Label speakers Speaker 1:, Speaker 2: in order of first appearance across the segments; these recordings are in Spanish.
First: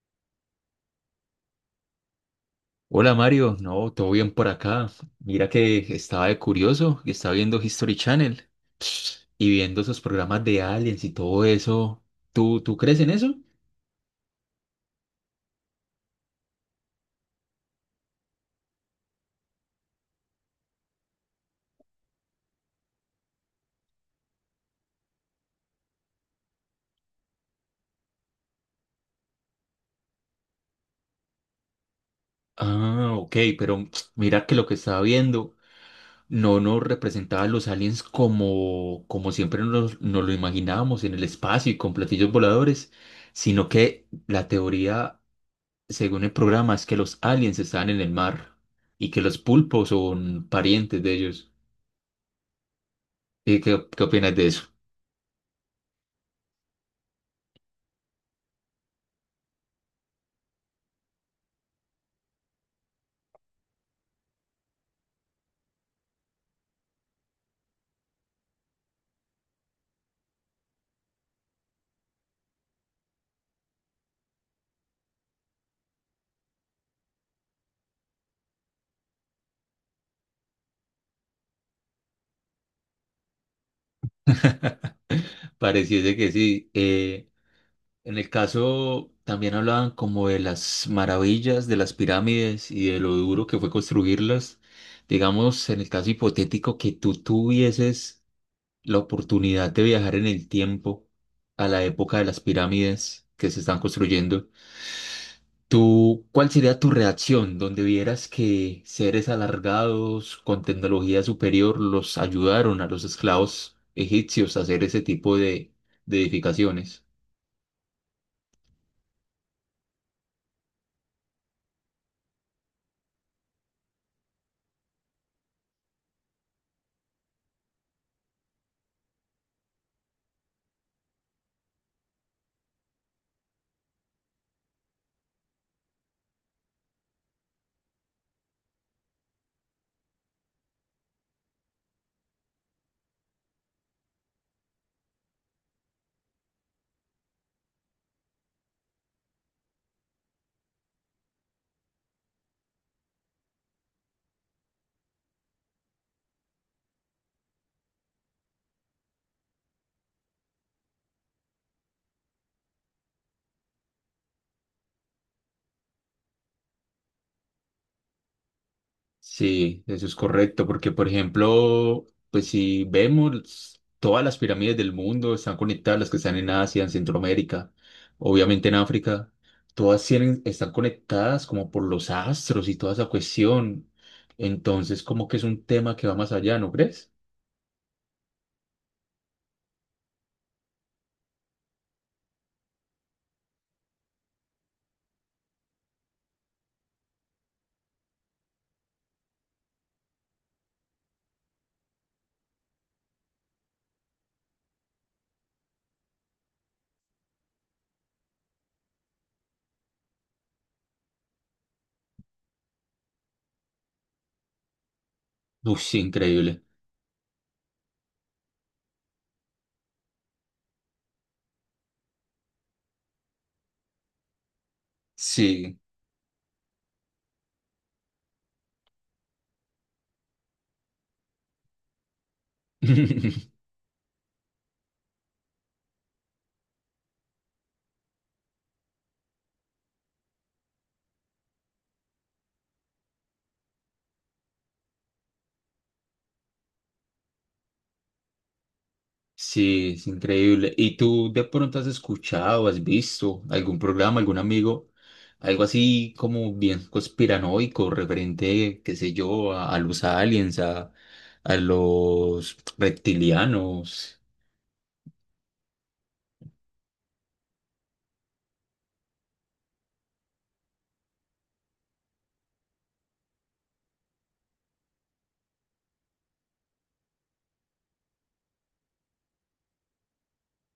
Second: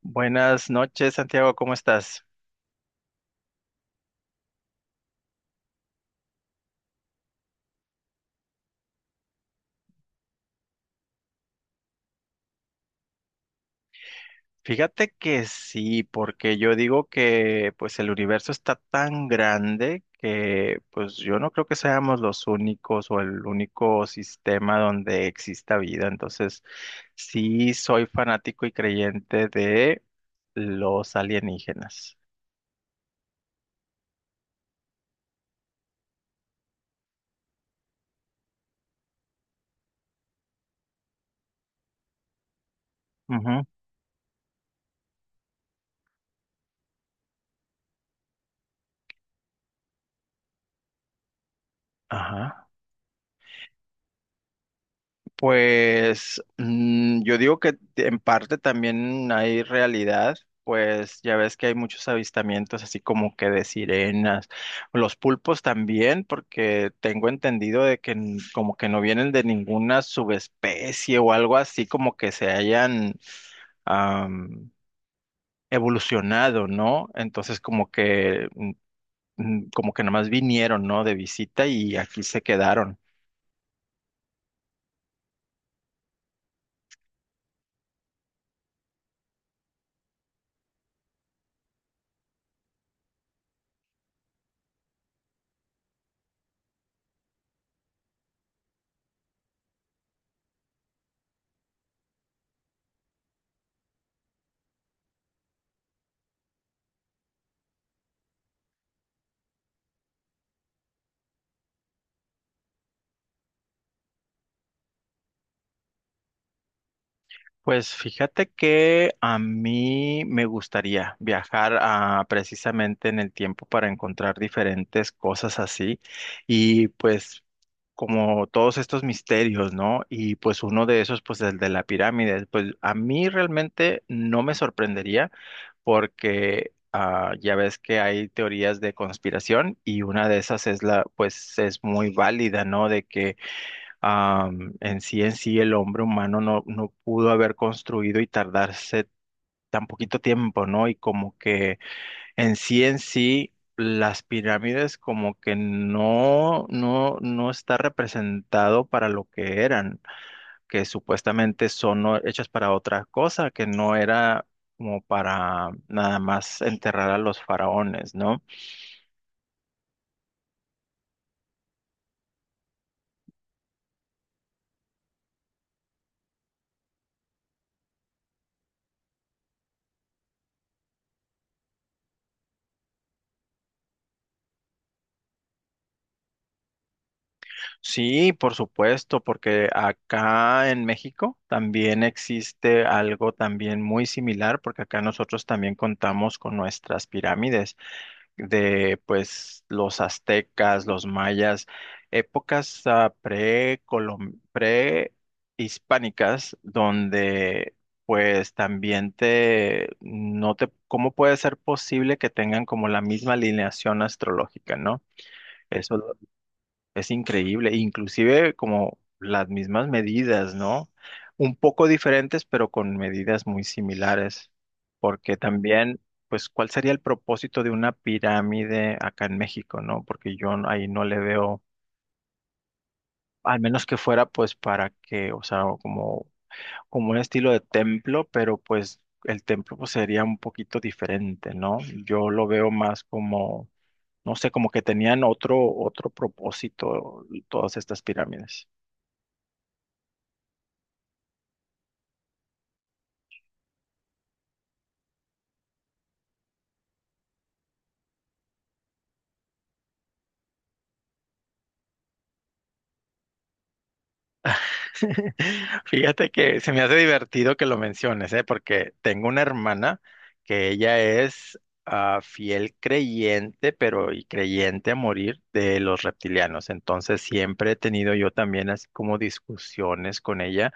Speaker 1: Buenas noches, Santiago, ¿cómo estás?
Speaker 2: Hola Mario, no, todo bien por acá. Mira que estaba de curioso y estaba viendo History Channel y viendo esos programas de aliens y todo eso. ¿Tú crees en eso?
Speaker 1: Fíjate que sí, porque yo digo que pues el universo está tan grande que pues yo no creo que seamos los únicos o el único sistema donde exista vida. Entonces, sí soy fanático y creyente de los alienígenas.
Speaker 2: Ah, ok, pero mira que lo que estaba viendo no nos representaba a los aliens como siempre nos lo imaginábamos en el espacio y con platillos voladores,
Speaker 1: Ujú.
Speaker 2: sino que la teoría, según el programa, es que los aliens estaban en el mar y que los pulpos son parientes de ellos.
Speaker 1: Ajá.
Speaker 2: ¿Y qué opinas de eso?
Speaker 1: Pues yo digo que en parte también hay realidad, pues ya ves que hay muchos avistamientos así como que de sirenas, los pulpos también, porque tengo entendido de que como que no vienen de ninguna subespecie o algo así como que se hayan am, evolucionado, ¿no? Entonces como que como que nada más vinieron, ¿no? De visita y aquí se quedaron.
Speaker 2: Pareciese que sí. En el caso también hablaban como de las maravillas de las pirámides y de lo duro que fue construirlas. Digamos, en el caso hipotético que tú tuvieses la oportunidad de viajar en el tiempo a la época de las pirámides que se están construyendo. ¿Tú, cuál sería tu reacción donde vieras que seres alargados con tecnología superior los ayudaron a los esclavos egipcios a hacer ese tipo de edificaciones?
Speaker 1: Pues fíjate que a mí me gustaría viajar a, precisamente en el tiempo para encontrar diferentes cosas así y pues como todos estos misterios, ¿no? Y pues uno de esos, pues el de la pirámide, pues a mí realmente no me sorprendería porque ya ves que hay teorías de conspiración y una de esas es la, pues es muy válida, ¿no? De que en sí, el hombre humano no pudo haber construido y tardarse tan poquito tiempo, ¿no? Y como que en sí, las pirámides como que no está representado para lo que eran, que supuestamente son, ¿no?, hechas para otra cosa, que no era como para nada más enterrar a los faraones, ¿no?
Speaker 2: Sí, eso es correcto, porque por ejemplo, pues si vemos todas las pirámides del mundo están conectadas, las que están en Asia, en Centroamérica, obviamente en África, todas tienen, están conectadas como por los astros y toda esa cuestión. Entonces, como que es un tema que va más allá, ¿no crees?
Speaker 1: Sí, por supuesto, porque acá en México también existe algo también muy similar, porque acá nosotros también contamos con nuestras pirámides de pues los aztecas, los mayas, épocas prehispánicas donde pues también te no te, ¿cómo puede ser posible que tengan como la misma alineación astrológica?, ¿no?
Speaker 2: Uy, sí,
Speaker 1: Eso
Speaker 2: increíble.
Speaker 1: es increíble, inclusive como las mismas medidas, ¿no? Un poco diferentes, pero con medidas muy similares, porque
Speaker 2: Sí.
Speaker 1: también, pues, ¿cuál sería el propósito de una pirámide acá en México?, ¿no? Porque yo ahí no le veo, al menos que fuera, pues, para que, o sea, como, como un estilo de templo, pero pues el templo pues, sería un poquito diferente, ¿no? Yo lo veo más como, no sé, como que tenían otro, otro propósito todas estas pirámides.
Speaker 2: Sí, es increíble. ¿Y tú de pronto has escuchado, has visto algún programa, algún amigo, algo así como bien conspiranoico, referente, qué sé yo, a los aliens, a los reptilianos?
Speaker 1: Fíjate que se me hace divertido que lo menciones, ¿eh? Porque tengo una hermana que ella es fiel creyente, pero y creyente a morir de los reptilianos. Entonces siempre he tenido yo también así como discusiones con ella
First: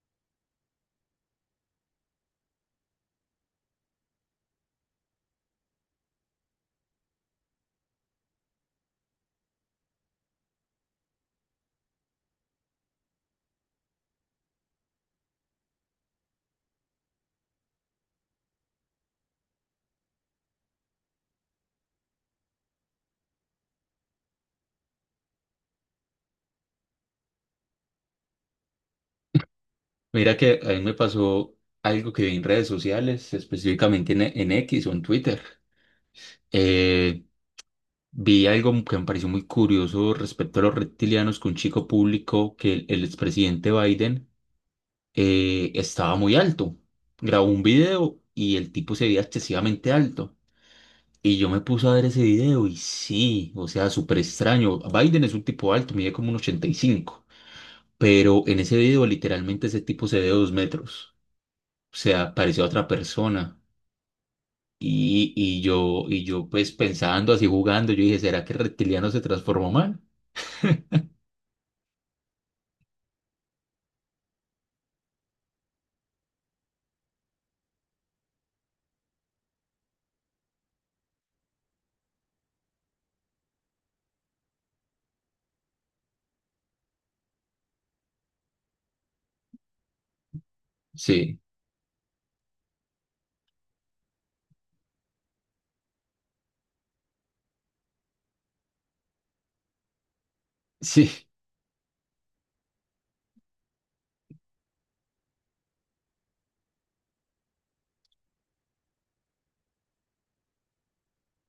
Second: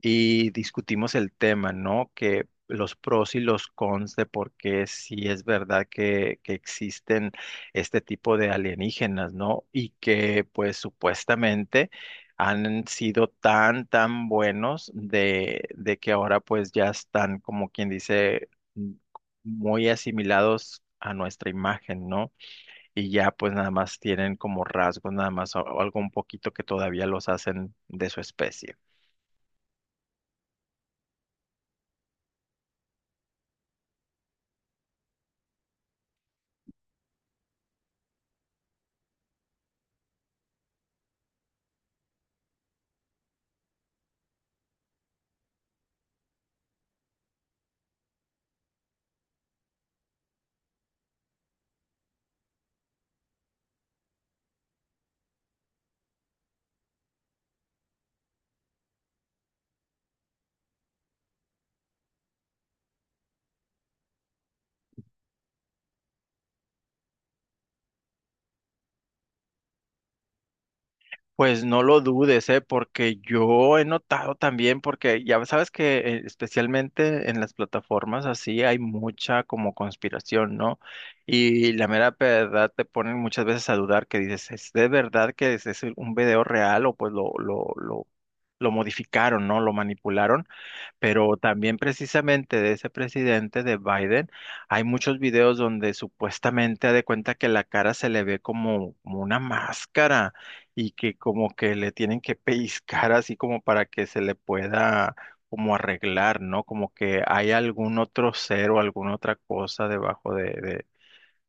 Speaker 1: y discutimos el tema, ¿no? Que los pros y los cons de por qué sí es verdad que existen este tipo de alienígenas, ¿no? Y que pues supuestamente han sido tan, tan buenos de que ahora pues ya están como quien dice m- muy asimilados a nuestra imagen, ¿no? Y ya pues nada más tienen como rasgos, nada más algo un poquito que todavía los hacen de su especie.
Speaker 2: Mira que a mí me pasó algo que vi en redes sociales, específicamente en X o en Twitter. Eh, Vi algo que me pareció muy curioso respecto a los reptilianos, que un chico público que el expresidente Biden estaba muy alto. Grabó un video y el tipo se veía excesivamente alto. Y yo me puse a ver ese video y sí, o sea, súper extraño. Biden es un tipo alto, mide como un 1,85, pero en ese video literalmente ese tipo se ve 2 metros. O sea, parecía otra persona. Y yo pues pensando así jugando, yo dije, ¿será que el reptiliano se transformó mal?
Speaker 1: Pues no lo dudes, ¿eh? Porque yo he notado también, porque ya sabes que especialmente en las plataformas así hay mucha como conspiración, ¿no? Y la mera verdad te ponen muchas veces a dudar que dices, ¿es de verdad que es un video real o pues lo modificaron, ¿no? Lo manipularon. Pero
Speaker 2: Sí,
Speaker 1: también precisamente de ese presidente de Biden, hay muchos videos donde supuestamente ha de cuenta que la cara se le ve como, como una máscara y
Speaker 2: sí,
Speaker 1: que como que le tienen que pellizcar así como para que se le pueda como arreglar, ¿no? Como que hay algún otro ser o alguna otra cosa debajo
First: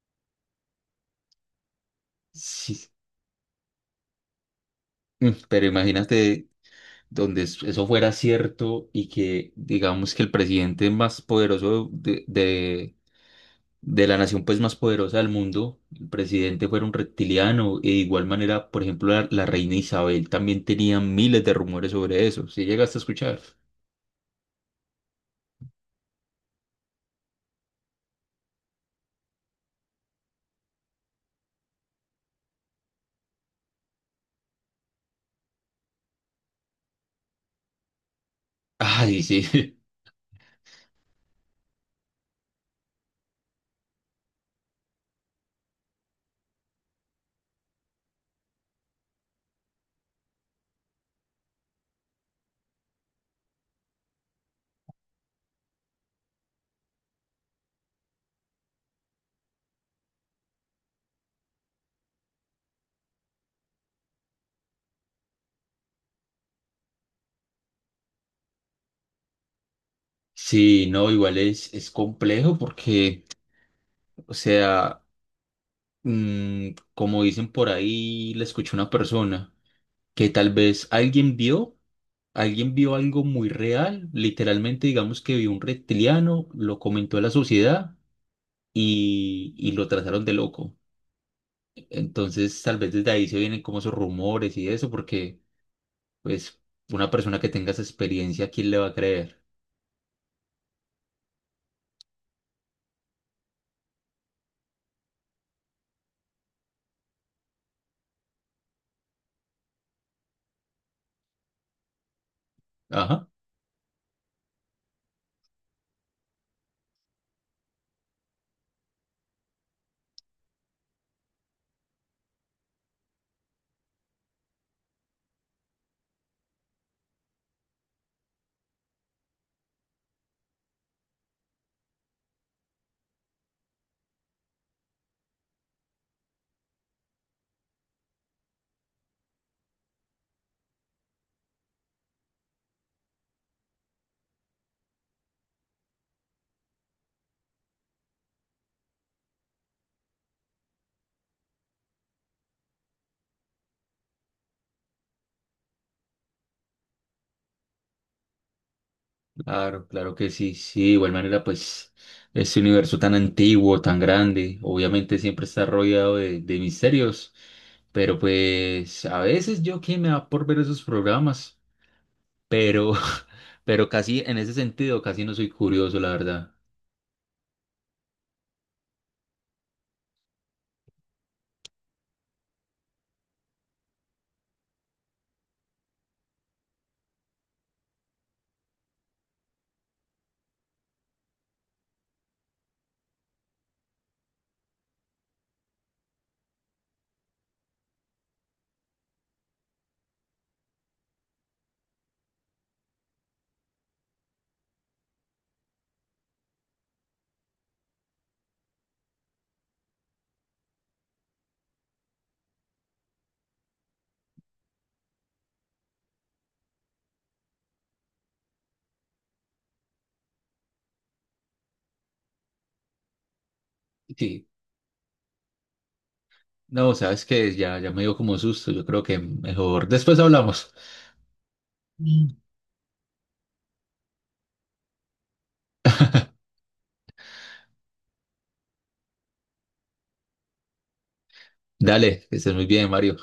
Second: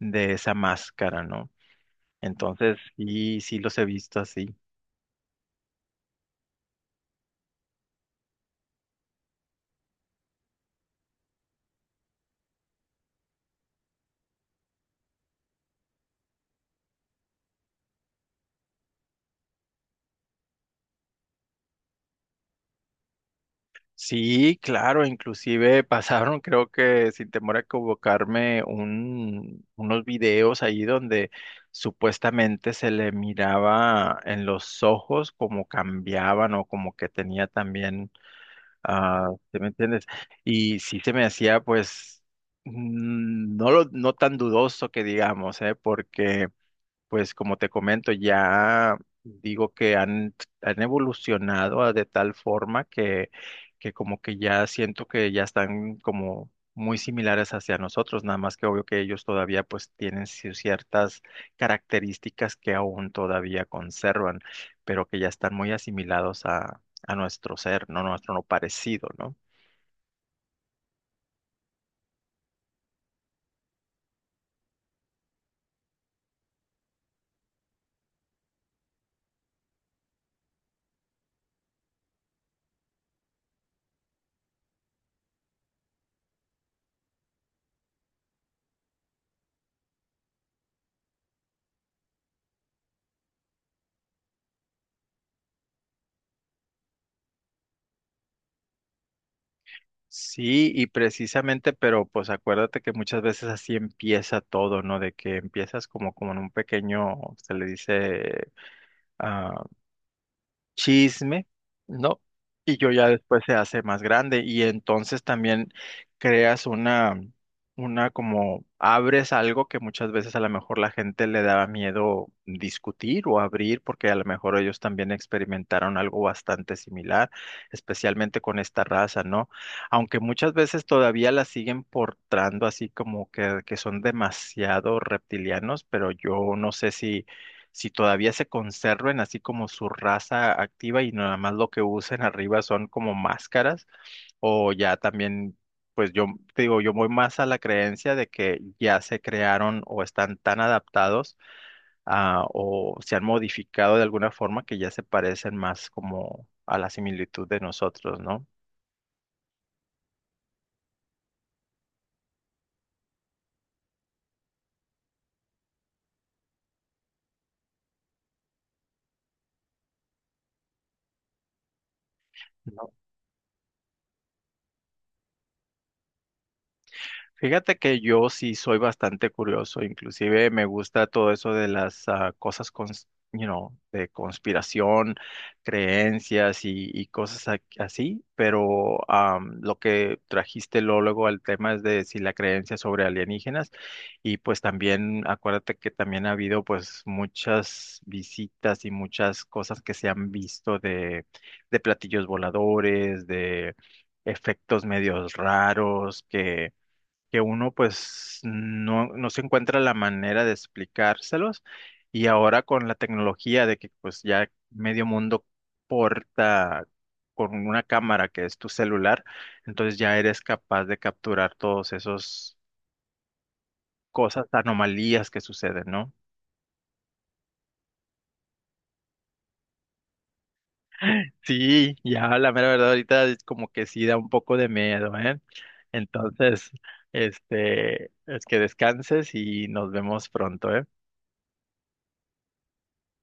Speaker 1: de esa máscara, ¿no? Entonces,
Speaker 2: sí.
Speaker 1: sí, sí los he visto así.
Speaker 2: Pero imagínate donde eso fuera cierto y que digamos que el presidente más poderoso de la nación pues más poderosa del mundo, el presidente fuera un reptiliano y de igual manera, por ejemplo, la reina Isabel también tenía miles de rumores sobre eso. ¿Sí llegaste a escuchar?
Speaker 1: Sí, claro, inclusive pasaron, creo que sin temor a equivocarme, unos videos ahí donde supuestamente se le miraba en los ojos como cambiaban o como que tenía también,
Speaker 2: Ay, sí.
Speaker 1: ¿te me entiendes? Y sí se me hacía pues no, no tan dudoso que digamos, ¿eh? Porque... Pues como te comento, ya digo que han evolucionado de tal forma que como que ya siento que ya están como muy similares hacia nosotros, nada más que obvio que ellos todavía pues tienen ciertas características que aún todavía conservan, pero que ya están muy asimilados a nuestro ser, no nuestro no parecido, ¿no?
Speaker 2: Sí, no, igual es complejo porque, o sea, como dicen por ahí, le escuché a una persona, que tal vez alguien vio algo muy real, literalmente digamos que vio un reptiliano, lo comentó a la sociedad y lo trataron de loco. Entonces tal vez desde ahí se vienen como esos rumores y eso, porque pues una persona que tenga esa experiencia, ¿quién le va a creer?
Speaker 1: Sí, y precisamente, pero pues acuérdate que muchas veces así empieza todo, ¿no? De que empiezas como, como en un pequeño, se le dice, ah, chisme, ¿no? Y yo ya
Speaker 2: Ajá.
Speaker 1: después se hace más grande y entonces también creas una como abres algo que muchas veces a lo mejor la gente le daba miedo discutir o abrir porque a lo mejor ellos también experimentaron algo bastante similar, especialmente con esta raza, ¿no? Aunque muchas veces todavía la siguen portando así como que son demasiado reptilianos, pero yo no sé si todavía se conserven así como su raza activa y nada más lo que usen arriba son como máscaras o ya también, pues yo te digo, yo voy más a la creencia de que ya se crearon o están tan adaptados a, o se han modificado de alguna forma que ya se parecen más como a la similitud de nosotros, ¿no?
Speaker 2: Claro, claro que sí, sí, de igual manera, pues este universo tan antiguo, tan grande, obviamente siempre está rodeado de misterios, pero pues a veces yo que me da por ver esos programas, pero, pero casi en ese sentido, casi no soy curioso, la verdad.
Speaker 1: Fíjate que yo sí soy bastante curioso, inclusive me gusta todo eso de las de conspiración, creencias y así, pero lo que trajiste luego al tema es de si la creencia sobre alienígenas y pues también acuérdate que también ha habido pues muchas visitas y muchas cosas que se han visto de platillos voladores, de efectos medios raros que uno pues no, no se encuentra la manera de explicárselos y ahora con la tecnología de que pues ya medio mundo porta con una cámara que es tu celular, entonces ya eres capaz de capturar todos esos cosas,
Speaker 2: Sí,
Speaker 1: anomalías que suceden, ¿no?
Speaker 2: no, sabes que ya, ya me dio como susto, yo creo que mejor después hablamos.
Speaker 1: Sí, ya
Speaker 2: Mm.
Speaker 1: la mera verdad ahorita es como que sí da un poco de miedo, ¿eh? Entonces, este, es que descanses y nos vemos pronto, ¿eh?
Speaker 2: Dale, que estés muy bien, Mario.